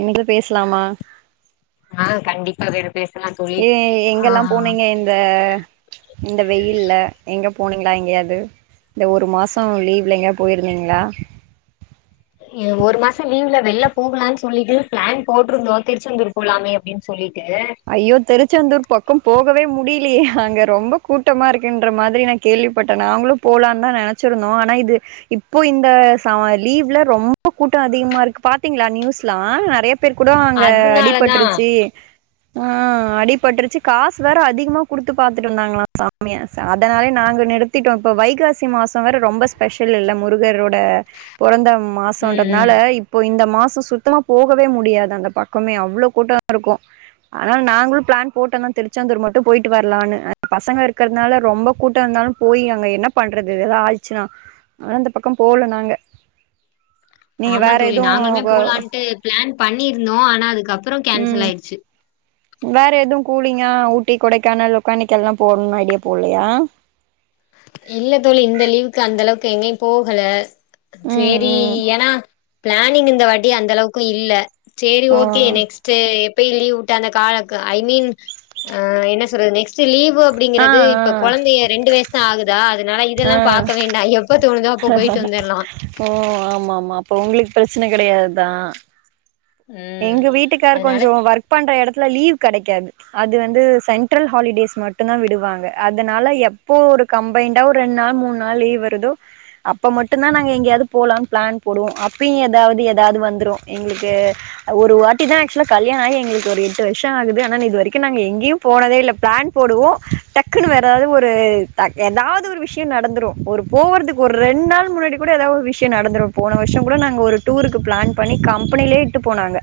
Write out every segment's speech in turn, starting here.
இன்னைக்கு பேசுலாமா ஆ கண்டிப்பா வேணு பேசுலா தோழி ஏ ஆ எங்கெல்லா போனீங்க இந்த இந்த வெயில்ல எங்க போனிங்களா எங்கயாது இந்த ஒரு மாசோ லீவ்ல எங்கியாது போயிருந்தீங்களா ம் ஒரு மாசோ லீவ்ல வெள்ல போகலான்னு சொல்லிட்டு ப்ளான் போட்டிருந்தோ திருச்செந்தூர் போலாமே அப்டின்னு சொல்லிட்டு ஐயோ திருச்செந்தூர் பக்கோ போகவே முடிலியே அங்க ரொம்ப கூட்டமா இருக்குன்ற மாதிரி என கேள்விப்பட்ட நாங்களு போலானுதா நெனைச்சிருந்தோ ஆனா இது இப்போ இந்த ச லீவ்ல ரொம்ப கூட்டோ அதிகமா இருக்கு பாத்தீங்களா நியூஸ்லா நெறைய பேர் கூடோ அங்க அதனாலதா அடிபட்டுருச்சி ஆ அடிபட்ருச்சு காசு வேற அதிகமா குடுத்து பாத்துட்டு இருந்தாங்களா சாமிய அதனால நாங்க நிறுத் திட்டோ இப்ப வைகாசி மாசம் வேர ரொம்ப ஸ்பெஷல் இல்ல முருகரோட பொறந்த ம் மாசம்ன்றனால ம் இப்போ இந்த மாச சுத்தமா போகவே முடியாது அந்த பக்கமே அவ்ளோ கூட்டோ இருக்கு ஆனால் நாங்களு பிளான் போட்டோ தா திருச்சந்தூர் மட்டு போயிட்டு வர்லான்னு பசங்க இருக்கிறனால ரொம்ப கூட்ட ந்தாலு போய் அங்க என்ன பண்றது எதா ஆய்ச்சுன்னா ஆனா இந்த பக்கம் போல நாங்க நீங்க ஆமா வேற தோழி எதுவு நாங்களுமே கோ போலான்ட்டு பிளான் பண்ணியிர்தோ ஆனா அதுக்கப்புறோ கேன்சல் ம் ஆயிர்ச்சு வேற எதுவு கூலிங்கா ஊட்டி கொடைக்கானல் லொக்கானிக்கல்லா போணுன்ன ஐடியா போல்லையா இல்ல தோழி இந்த லீவுக்கு அந்த அலவுக்கு எங்கேயு போகல ம் சேரி ம் ஏன்னா பிளானிங் இந்த வாட்டி அந்த அளவுக்கு இல்ல சேரி ஓ ஓகே நெக்ஸ் சே எப்பய் லீவ் உட்ட அந்த கால ஐ மீன் ஆ என்ன சொல்றது நெக்ஸ்ட்டு லீவ் கு ஆ ஆ அப்டிங்கிறது இப்ப கொழந்தைய ரெண்டு வயசு தா ஆகுதா அதனால ஆ இதெல்லா பார்க்க வேண்டா எம் எப்ப தோணுதோ அப்போ போயிட்டு வந்தர்லா ஓ ஆமாமா அப்ப ஒங்குளுக்கு ப்ரச்சன கெடையாதுதா ம் எங்க வீட்டுக்கார் அதனால கொஞ்சோ ஒர்க் பண்ற எடத்துல லீவ் கெடைக்காது அது வந்து சென்ட்ரல் ஹாலிடேஸ் மட்டுந்தா விடுவாங்க அதனால எப்போ ஒரு கம்பயிண்டா ஒரு ரெண்டு நாள் மூணு நாள் லீவ் வருதோ அப்ப மட்டுந்தா நாங்க எங்கேயாவது போலாம்னு பிளான் போடுவோ அப்பயு ஏதாவுது ஏதாவுது வந்துரு எங்களுக்கு ஒரு வாட்டிதா ஆக்சுவலா கல்யாண ஆகி எங்களுக்கு ஒரு எட்டு வருஷோ ஆகுது ஆனா இது வரைக்கு நாங்க எங்கேயு போனதே இல்ல ப்ளான் போடுவோ டக்குன்னு வேற எதாது ஒரு ட எதாவுது ஒரு விஷியோ நடந்துரு ஒரு போவறதுக்கு ஒரு ரெண் நாள் முன்னாடி கூட எதாவது விஷ்யோ நடந்துடு போன வர்ஷ கூட நாங் ஒரு டூருக்கு பிளான் பண்ணி கம்பெனியிலயே இட்டு போனாங்க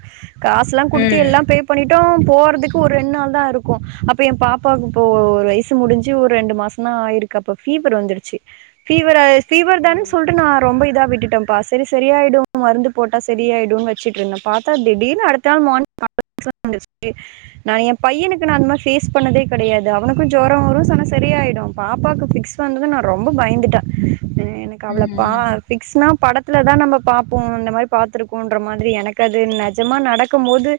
காசுல்லா குடுத்து ம் எல்லாம் பே பண்ணிடோ போறதுக்கு ஒரு ரெண் நாள் தா இருக்கு அப்ப எ பாப்பாவுக்கு இப்போ ஒரு வயசு முடிஞ்சு ஒரு ரெண்டு மாஸ் நா இருக் அப்ப ஃபீவர் வந்துருச்சு ஃபீவரா ஃபீவர் ஓ தான் சொல்ற நா ரொம்ப இதா விட்டுட்ட பாஸ் செரி செரியாயிடு மருந்து போட்டா சரியாயிடுன் வெச்சுட்ருந்தே பாத் த திடிர்ன்னு அடுத்த மான் [inaudible] நா எ பையனுக்கு நா அந்த மார் ஃபேஸ் பண்ணதே கடையாது அவனுக்கு ஜொரோ வரு சன்னா சரி ஆயிடு பாப்பாக்கு ஃபிக்ஸ் ப்ப வந்துட்டு நா ரொம்ப பய்ந்துட்டே [inaudible] ம் கவலதா ம் ஃபிக்ஸ்னா படத்துல தா நம்ம பாப்போ இந்த மாரி பாத்திருக்கோன்ற மாதிரி எனக்கு அ து நெஜமா நடக்கும் மோது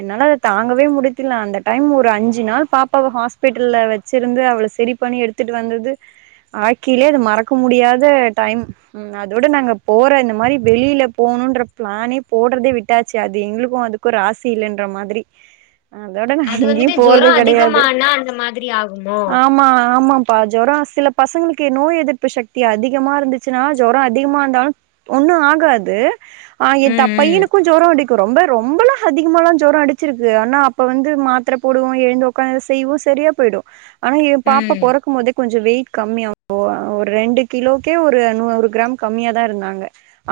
என்னால அத தாங்கவே முடித்துல அந்த டைம் ஒரு அஞ்சு நாள் பாப்பாவ ஹாஸ்பிட்டல்ல வச்சிருந்து அவள சரி பண்ணி எடுத்துட்டு வந்தது வாழ்க்கையிலயே அது மறக்க முடியாத டைம் ம் அதோட நாங்க போற இந்த மாரி வெளியில போணுன்ற பிளானே போடுறதே விட் ட்டாச்சு அது எங்களுக்கு அதுக்கு ஒரு ராசி இல்லைன்ற மாதிரி அதோட நா அது எங்கேயு வந்துட்டு ஜொரோ போறது கடையாது அதிகமானா அந்த மாதிரி ஆகுமோ ஆமா ஆமாம் அப்ப ஜொரோ சில பசங்களுக்கு நோய் எதிர்ப்பு சக்தி அதிகமா இருந்துச்சுன்னா ஜொரோ அதிகமா ந்தாலு ஒண்ணு ஆகாது ஆ எ த ம் ம் பையனுக்கு ஜொரோ அடிக் ரொம்ப ரொம்பலா அதிகமல்லா ஜொரோ அடிச்சிருக்கு ஆனா அப்ப வந்து மாத்தர போடுவோ எழுந்து கொஞ்ச செய்யவு சரியா போயிடு ஆனா எ பாப்பா ம் பொறக்கும் போதே கொஞ்ச வெயிட் கம்மியா போ ஒரு ரெண்டு கிலோக்கே ஒரு நூறு கிராம் கம்மியாாதா இருந்தாங்க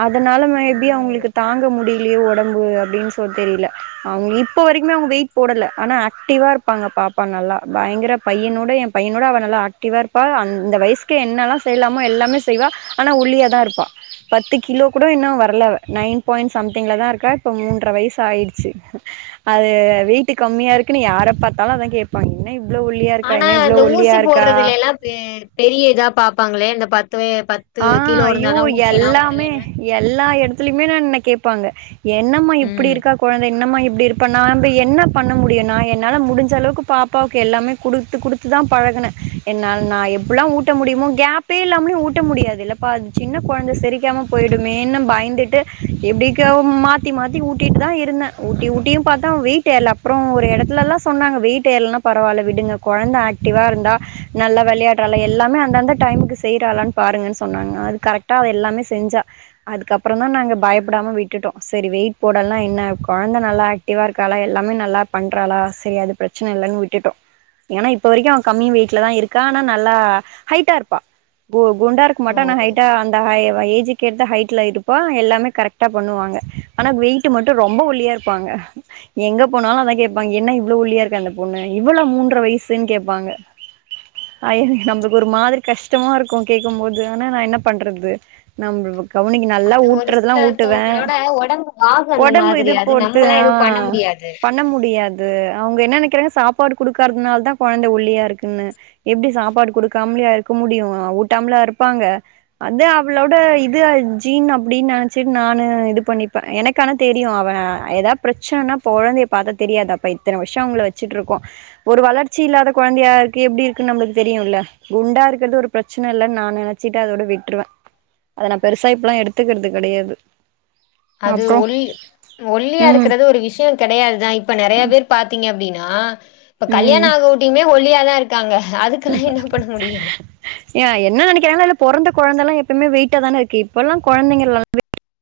அதனால மேபி ஓ அவங்களுக்கு தாங்க முடியலையே ஒடம்பு அப்டின் சொ தெரியில்ல அவங்க இப்ப வரைக்குமே அவங்க வெயிட் போடல ஆனா ஆக்டிவா இருப்பாங்க பாப்பா நல்லா பயங்கர பையனோட எ பையனோட அவ நல்லா ஆக்டிவா இருப்பா அந்த வயசுக்கு என்னெல்லா செய்லாமோ எல்லாமே செய்வா ஆனா ஒள்ளியே தா இருப்பா பத்து கிலோ கூட இன்னு வரல நைன் பாயிண்ட் சம் டிங்லதா இருக்கா இப்ப மூன்ற வயசு ஆயிடுச்சு அது வெயிட்டு கம்மியா இருக்குன்னு யார பாத்தாலு அததா கேப் பாங் என்ன இவ்ளோ ஒல்லியா இருக்கா ஆனா என்ன இவ்ளோ இந்த ஊசி ஒல்லியா இருக்கா போடுறதுல எல்லா பெ பெரிய இதா பாப்பாங்களே இந்த பத்து ப ஆ அய்யோ எல்லாமே எல்லா இடத்துலயுமே நா என்ன கேப்பாங்க என்னம்மா இப்டி ம் இருக்கா கொழந்தை என்னமா இப்டி இருக் இப்ப நா வந்து என்ன பண்ண முடியு நா என்னால முடிஞ்ச அளவுக்கு பாப்பாவுக்கு எல்லாமே குடுத்து குடுத்துதா பழகுனெ என்னால் நா எப்டில்லா ஊட்ட முடியுமோ கேப்பே இல்லாமலே ஊட் கட்ட முடியாது இல்லப்பா அது சின்ன கொழந்த செரிக்காம போயிடுமேன்னு பயந்துட்டு எப்டிக மா த்தி மாத்தி ஊட்டிட்டுதாருந்தே ஊட்டி ஊட்டியு பாத்தே அவ வெயிட் ஏர்ல அப்றோ ஒரு இடத்துலல்லா சொன்னாங்க வெயிட் ஏர்லன்னா பரவால்ல விடுங்க கொழந்த ஆக்டிவாருந்தா நல்லா வெளையாட்றாளா எல்லாமே அந்தந்த டைமுக்கு செய்றாளான்னு பாருங்கன்னு சொன்னாங்க அது கரெக்டா அவ எல்லாமே செஞ்சா அதுக்கப்றோந்தா நாங்க பயப்டாம விட்டுட்டோ செரி வெயிட் போடலன்னா என்ன கொழந்த நல்லா ஆக் டிவா இர்காலா எல்லாமே நல்லா பண்றாளா செரி அது பிரச்சன இல்லன்னு விட்டுட்டோ ஏனா இப்ப வரைக்கு அவ கம்மி வெயிட்லதாருக்கா ஆனா நல்லா ஹைட்டாருப்பா கு குண்டா ஓ இருக்கமாட்டா அனா ஹைட்டா அ ஹை ஏஜூகேத்த ஹைட்ல இருப்பா எல்லாமே கரெக்டா பண்ணுவாங்க ஆனா வெயிட் டு மட்டு ரொம்ப ஒல்லியாருப்பாங்க எங்க போனாலு அதா கேப்பாங்க என்ன இவ்ளோ ஒல்லியாருக்கா அந்த பொண்ணு இவளா மூன்ற வயசுன் கேப்பாங்க அய்யயோ நம்பளுக்கு ஒரு மாதிரி கஷ்டமா இருக் கு கேக்கும்போது ஆனா நா என்ன பண்றது நம் கவுனிங் நல்லா அது ஒரு ஊட்றதுலா ஊட்டுவே சிலத்தவங்களோட ஒடம்பு வாகு அந்த ஒடம்பு இது மாதிரி அது பொருத்து நம்மல்லா ஆ எதுவு பண்ண முடியாது பண்ண முடியாது அவுங்க என்ன நெனைக்கிறாங்க சாப்பாடு குடுக்காததுனாலதா கொழந்த ஒல்லியாருக்குன்னு எப்டி சாப்பாடு குடுக்காம்லயா இருக்க முடியு ஊட்டாம்லா இருப்பாங்க அதா அவளோட இது ஜீன் அப்டின்னு நெனைச்சிட்டு நானு இது பண்ணிப்பே எனக் கான தெரியு அவே ஏதா பிரச்சனனா கொழந்தைய பாத்தா தெரியாதா அப்ப இத்தன வருஷோ அவுங்கள வச்சுட்ருக்கோ ஒரு வளர்ச்சி இல்லாத கொழந்தையாருக்கு எப்டி இருக்குன்னு நம்ளுக்கு தெரியுல்ல குண்டாருக்கிறது ஒரு பிரச் சன இல்லன் நா நெனைச்சிட்டு அதோட விட்ருவே அத நா பெருசா இப்பெல்லா எடுத்துக்கிறது கெடையாது அது அப்றோ ஒல் ம் ஒல்லியாருக்குறது ஒரு விஷயோ கெடையாதுதா இப் இப்ப நெறைய பேர் பாத்தீங்க அப்டின்னா இப்ப ம் கல்யாணோ ஆகவொட்டியுமே ஒல்லியாதா இருக் டாங்க அதுக்கெல்லா என்ன பண்ண முடியு ஏனா என்ன நெனைக்கிறாங்கனா இல்ல பொறந்த கொழந்தல்லா எப்யுமே வெயிட்டாதானருக்கு இப்பெல்லா கொழந்தைங்க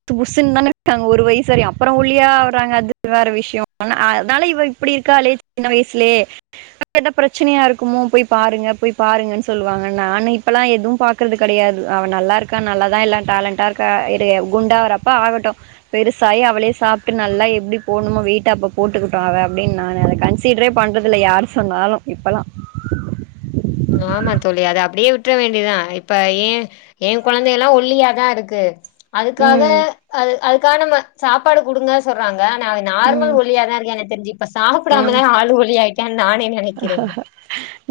புஷுனு தான இருக்காங்க ஒரு வயசு வரயு அப்புறோ ஒல்லியாவுறாங்க அது வேற விஷயொ அனா அதனால இவ இப்டி இருக்காளே சின்ன வயசுலே வேற எது பிரச்சனயா இருக்குமோ போய் பாருங்க போய் பாருங்கன்னு சொல்லுவாங்க நானு இப்பல்லா எது பாக்குறது கெடையாது அவ நல்லா இருக் கா நல்லாதா எல்லா டேலண்டாருக்கா இரு குண்டாரப்ப ஆகட்டு பெருசாயி அவளே சாப்ட்டு நல்லா எப்டி போணுமோ வெயிட்டு அப்ப போட்டுக்கிட்டும் அவ அப்டின்னு நா நெனக் கன்ச் சீட்ரே பண்றதுல்ல யார் சொன்னாலு இப்பல்லா ஆமா தொழி அத அப்டியே விட் ற வேண்டிதா இப்ப ஏ ஏ கொழந்தயெல்லா ஒல்லியாதாருக்கு அதுக்காக ம். அது அதுக்காக நம்ம சாப்பாடு குடுங்க சொல்றாங்க நா ம். நார்மல் ஒல்லியாதா இருக்கா எனக்கு தெரிஞ்சி இப்ப ம். சாப்புடாமதா ஆள் ஒல்லியாயிருகே நானு என்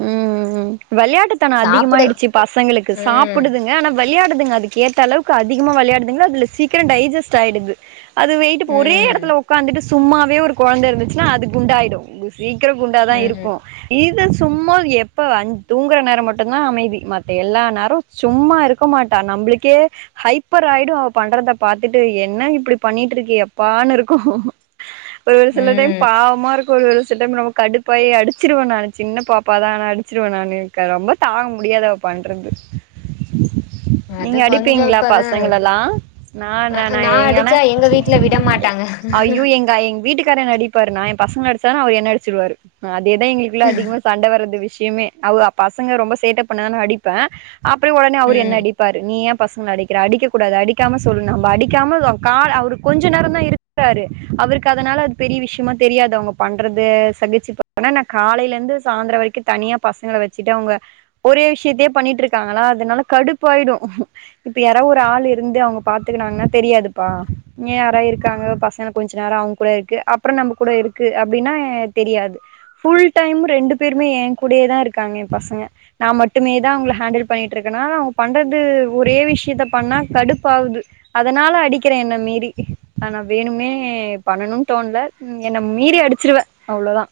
ம் வெளையாட்டுத்தனம் சாப்புடு அதிகமாயிடுச்சு பசங்களுக்கு ம் சாப்பிடுதுங் ஆனா வெளையாடுதுங்க அதுக்கு ஏத்த அளவுக்கு அதிகமா வெளையாடுதுங்க அதுல சீக்கிறொ டைஜஸ்ட் ஆய்டுது அது வெயிட்டு போ ஒரே ம் எடத்துல உக்காந்துட்டு சும்மாவே ஒரு கொழந்த இருந்துச்சுன்னா அது குண்டாய்டு சீக்கிரோ குண்டாதாருக் ம் இது சும்மா எப்ப அஞ் தூங்குற நேரொ மட்டுந்தா அமைதி மத்த எல்லா நேரொ சும்மா இருக்க மாட்டா நம்பளுக்கே ஹைப்பர் ஆயிடு அவ பண்றத பாத்துட்டு என்ன இப்டி பண்ணிட்டு இருக்கியே எப்பான்னுருக்கு ஒரு ஒரு சில டைம் ம் பாவமாருக்கு ஒரு ஒரு சில டைம் நொம்ப கடுப்பாயி அடிச் சுருவே நானு சின்ன பாப்பாதா நா ஆனா அடிச்சிருடுவே நானு ரொம்ப தாங்க முடியாது அவ பண்றது [inaudible] அது நீங்க கொஞ்சோ அடிப்பீங்களா இப்பதா பசங்களல்லா நா அ நா எங்கன அடிச்சா எங்க வீட்ல விட மாட்டாங்க ஐயோ எங்க எங் வீட்டுக்காரு என்ன அடிப்பாரு நா ஏ பசங்கள அடிச்சானா அவரு என்ன அடிச்சிருவாரு இதா எங்களுக்குள்ள அதிகமா சண்ட வர்றது விஷயமே அவ பசங்க ரொம்ப சேட்டப் பண்ணானு அடிப்பே அப்றோ ஒடனே அவரு ம் என்ன அடிப்பாரு நீயேப் பசங்கள அடிக்கிற அடிக்கக் கூடாது அடிக்காம சொல்லுனா நம்ம அடிக்காம ஆ கால்ல அ அவரு கொஞ்சோ நேரோ தா இருக் த்தாரு அவருக்கு அதனால அது பெரிய விஷ்யமா தெரியாது அவங்க பண்றது சகிச்சு கோ ஆனா நா காலைலருந்து சாந்துர வரைக்கு தனியா பசங்கள வச்சுட்டு அவுங்க ஒரே விஷ்யத்தே பண்ணிட்டுருக்காங்களா அதனால கடுப்பாயிடு இப்ப யாராவது ஒரு ஆளு இருந்து அவுங்க பாத்துக்குனாங்கன்னா தெரியாதுப்பா ஏ யாரா இருக்காங்க பசங்க கொஞ்சோ நேரோ அவுங் கூட இருக்கு அப்றோ நம்ம கூட இருக்கு அப்புடின்னா தெரியாது ஃபுல் டைம் ரெண்டு பேருமே ஏ கூடியேதா இருக்காங்க ஏ பசங்க நா மட்டுமே தா அவுங்கள ஹேண்டில் பண்ணிட்டுருக்கேனால அவுங்க பண்றது ஒரே விஷ்யத்த பண்ணா கடுப்பாகுது அதனால அடிக்கிறே என்ன மீறி ஆனா வேணும்னே பண்ணனு தோண்ல என்ன மீறி அடிச்சிருவே அவ்ளோதா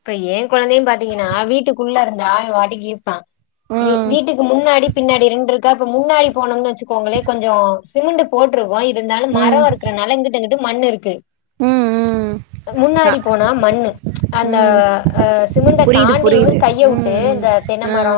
இப்ப ஏ கொழந்தையு பாத்தீங்கன்னா வீட்டுக்குள்ள இருந்தா அவ வாட்டிக்கு இருப்பா ஏ ம் வீட்டுக்கு முன்னாடி பின்னாடி ரெண்டுருக்கா இப்ப முன்னாடி போனோம்னு வச்சுக்கோங்களே கொஞ்சோ சிமெண்டு போட்ருக்கோ இருந்தாலு மரோ ம் இருக்குறனால இங்கிட்டு அங்கிட்டு மண் இருக்கு ம் ம் நா முன்னாடி போனா மண்ணு அந்த ம் அ சிமெண்ட புரியுது தாண்டியுமே புரியுது கைய வுட்டு ம் ம் இந்த தென்ன ஆ மரோ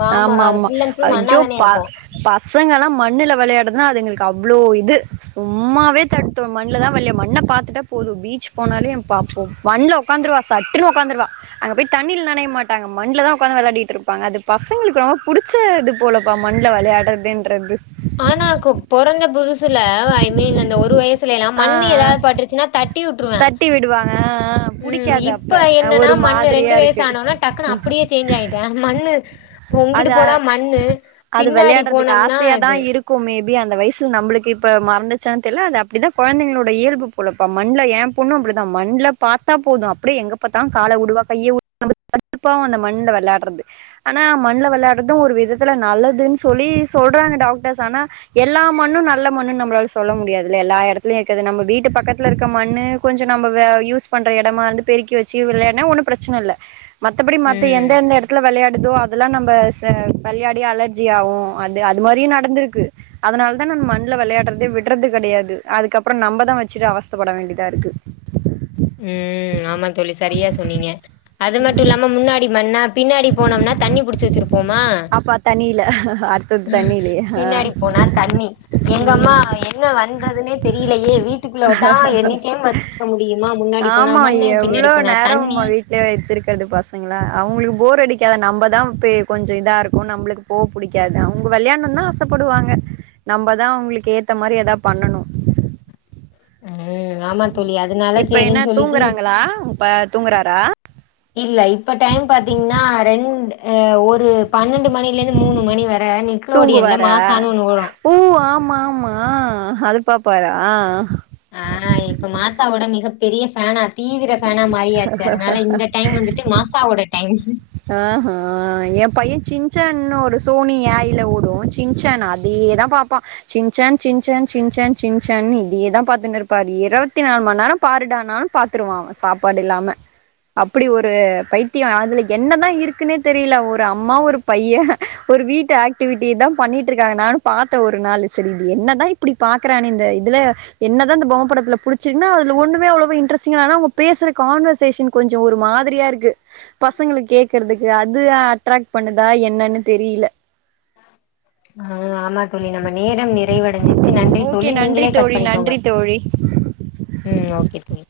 மாமரோ ஆமா அது ஆமா ஃபுல் அண்ட் ஃபுல் ஐயோ மண்ணாதானே பா இருக்கு பசங்கல்லா மண்ணுல வெளையாடுறதுன்னா அதுங்களுக்கு அவ்ளோ இது சும்மாவே தடுத்தோ மண்ணுலதா வெளிய மண்ண பாத்துட்டா போது பீச் போனாலே என் பாப்போ மண்ல ஒக்காந்துருவா சட்டுன்னு ஒக்காந்துருவா அங்க போய் தண்ணில் நனைய மாட்டாங்க மண்ல தா ஒக்காந் வெளாடிட்டு இருப்பாங்க அது பசங்களுக்கு ரொம்ப புடுச் ச இது போலப்பா மண்ல வெளயாடுறதுன்றது ஆனா கோ பொறந்த புதுசுல ஐ மீன் அந்த ஒரு வயசுலல்லா ஆ மண்ணு எதா ஆ பட்டுருச்சுன்னா தட் தட்டி விடுவாங்க அ அ உன்ன ம் புடிக்காது அப்ப இப்ப என்னன்னா ஒரு மண்ணு மாதிரியா ரெண்டு வயசு இருக்கு ஆனோனா டக்குன்னு அப்படியே சேஞ்ச் ஆயிட்டே மண்ணு இப்போ உங்கிட்டு அது அ போனா மண்ணு அது பின்னாடி வெளையாடுறதுக்கு போனோம்னா ஆசையாதா இது இருக் இருக்கும் மேபி அந்த வயசுல நம்ளுக்கே இப்ப மறந்துர்ச்சானு தெர்ல அது அப்டிதான கொழந்தைங்குளோட இயல்பு போலப்ப மா மண் மணல ஏ பொண்ணு அப்டிதா மண்ல பாத்தா போது அப்டியே எங்க பாத்தா கால உடுவா கைய உடு நமக்கு கடுப்பாகு அந்த மண்ல வெளையாட்றது ஆனா மண்ல வெளையாடுறதும் ஆனா மண்ல வெளையாட்றதும் ஒரு விதத்துல நல்லதுன்னு சொல்லி சொல்றாங்க டாக்டர்ஸ் ஆனா எல்லா மண்ணு நல்ல மண்ணுனு நம்மளால சொல்ல முடியாதில்லயா எல்லா எடத்துலயு இருக்குது நம்ம வீட்டு பக்கத் ல இருக்க மண்ணு கொஞ்சோ நம்ம வே யூஸ் பண்ற எடமா இருந்து பெருக்கி வச்சு வெளையாட்னா ஒன்னு பிரச்சன இல்ல மத்தபடி மத்த எந்த ம் எந்த எடத்துல வெளையாட் எதுவு ஆகலா நம்ம ச வெள்யாடி அலர்ஜி ஆகு அது அது மாரியு நடந்திருக்கு அதுனால தா நம்ம மண்ல வெளையாடுறதே விட்றது கெடையாது அதுக்கப்றோ நம்மதா வச்சிட்டு அவஸ் தப்பட வேண்டிதா இருக்கு ம் ஆமா தோழி சரியா சொன்னீங்க அது மட்டு இல்லாம முன்னாடி மண்ணா பின்னாடி போனோம்னா தண்ணி புடிச்சி வச்சுருப்போமா அப்பா தண்ணில அடுத்தது தண்ணிலயே ஆ பின்னாடி போனா தண்ணி எங்கம்மா ம் ஏ என்ன பண்றதுனே தெரியலையே வீட்டுக்குள்ளதா எனி டைம் வச்சிருக்க முடியு மா முன்னாடி போனா மண்ணு பின்னாடி போனா தண்ணி வீட்லயே வச்சிருக்குறது பசங்கள அவுங்களுக்கு போர் அடிக்காதா நம்மதா பே கொஞ்சோ இதா இருக்கு நம்ளுக் போ புடிக்காது அவங்க வெளயாட்ணுனா ஆசப்படுவாங்க நம்மதா அவுங்களுக்கு ஏத்த மாரி எதா பண்ணணு ம் ஆமா தோழி அதனால இப்ப என்ன சேரின்னு சொல்லிட்டு தூங்குறாங்களா இப்ப தூங்குறாரா இல்ல இப்ப டைம் பாத்தீங்னா ரெண்டு ஆ ஒரு பன்னெண்டு மணிலருந்து மூணு மணி வர நீங் தூங்குவாரா ஊ ஆமா ஆமா ஆ அதுப்பாப்பாரா ஆ இப்போ மாசாவோட மிக பெரிய ஃபேனா தீவிர ஃபேனா மாரியாச்சு அதனால இந்த டைம் வந்துட்டு மாசாவோட டைம் ஆ ஹா எ. பைய சின்சான்னு ஒரு சோனியாய்யில ஓடு சின்சானா அ இதேதா பாப்பா சின் சேன் சின் சேன் சின் சேன் சின் சேன்னு இதயேதா பாத்துன் இருப்பாரு இருபத்தி நாலு மணி நேரமு பாருடான்னா பாத்துருவா சாப்பாடு இல்லாம அப்டி ஒரு பைத்திய அதுல என்னதா இருக்குன்னே தெரில ஒரு அம்மா ஒரு பைய ஒரு வீட்டு ஆக்டிவிட்டிதா பண்ணிட்டு இருக்காங்க நானு பாத்த ஒரு நாளு சரி இது என்ன தா இப்பிடி பாக்குறானே இந்த இதுல என்னதா இந்த பொம்ம படத்துல புடிச்சிர்க்னா அதுல ஒன்னுமே அவ்ளோ வா இன்ட்ரெஸ்டிங்கா ஆனா அவுங்க பேசுற கான்வர்ஸ் சேஷன் கொஞ்சோ ஒரு மாதிரியா இருக்கு பஸ் பசங்களுக்கு கேக்குறதுக்கு அது அட்ராக்ட் பண்ணுதா என்னன்னு தெரில ஆ ஆமா தோழி நம்ம நேரம் நிறைவடஞ்சிருச்சு நன்றி ஓகே தோழி நன்றி நீங்களே கட் தோழி பண்ணிக்கோ நன்றி தோழி ம் ஓ கே தோழி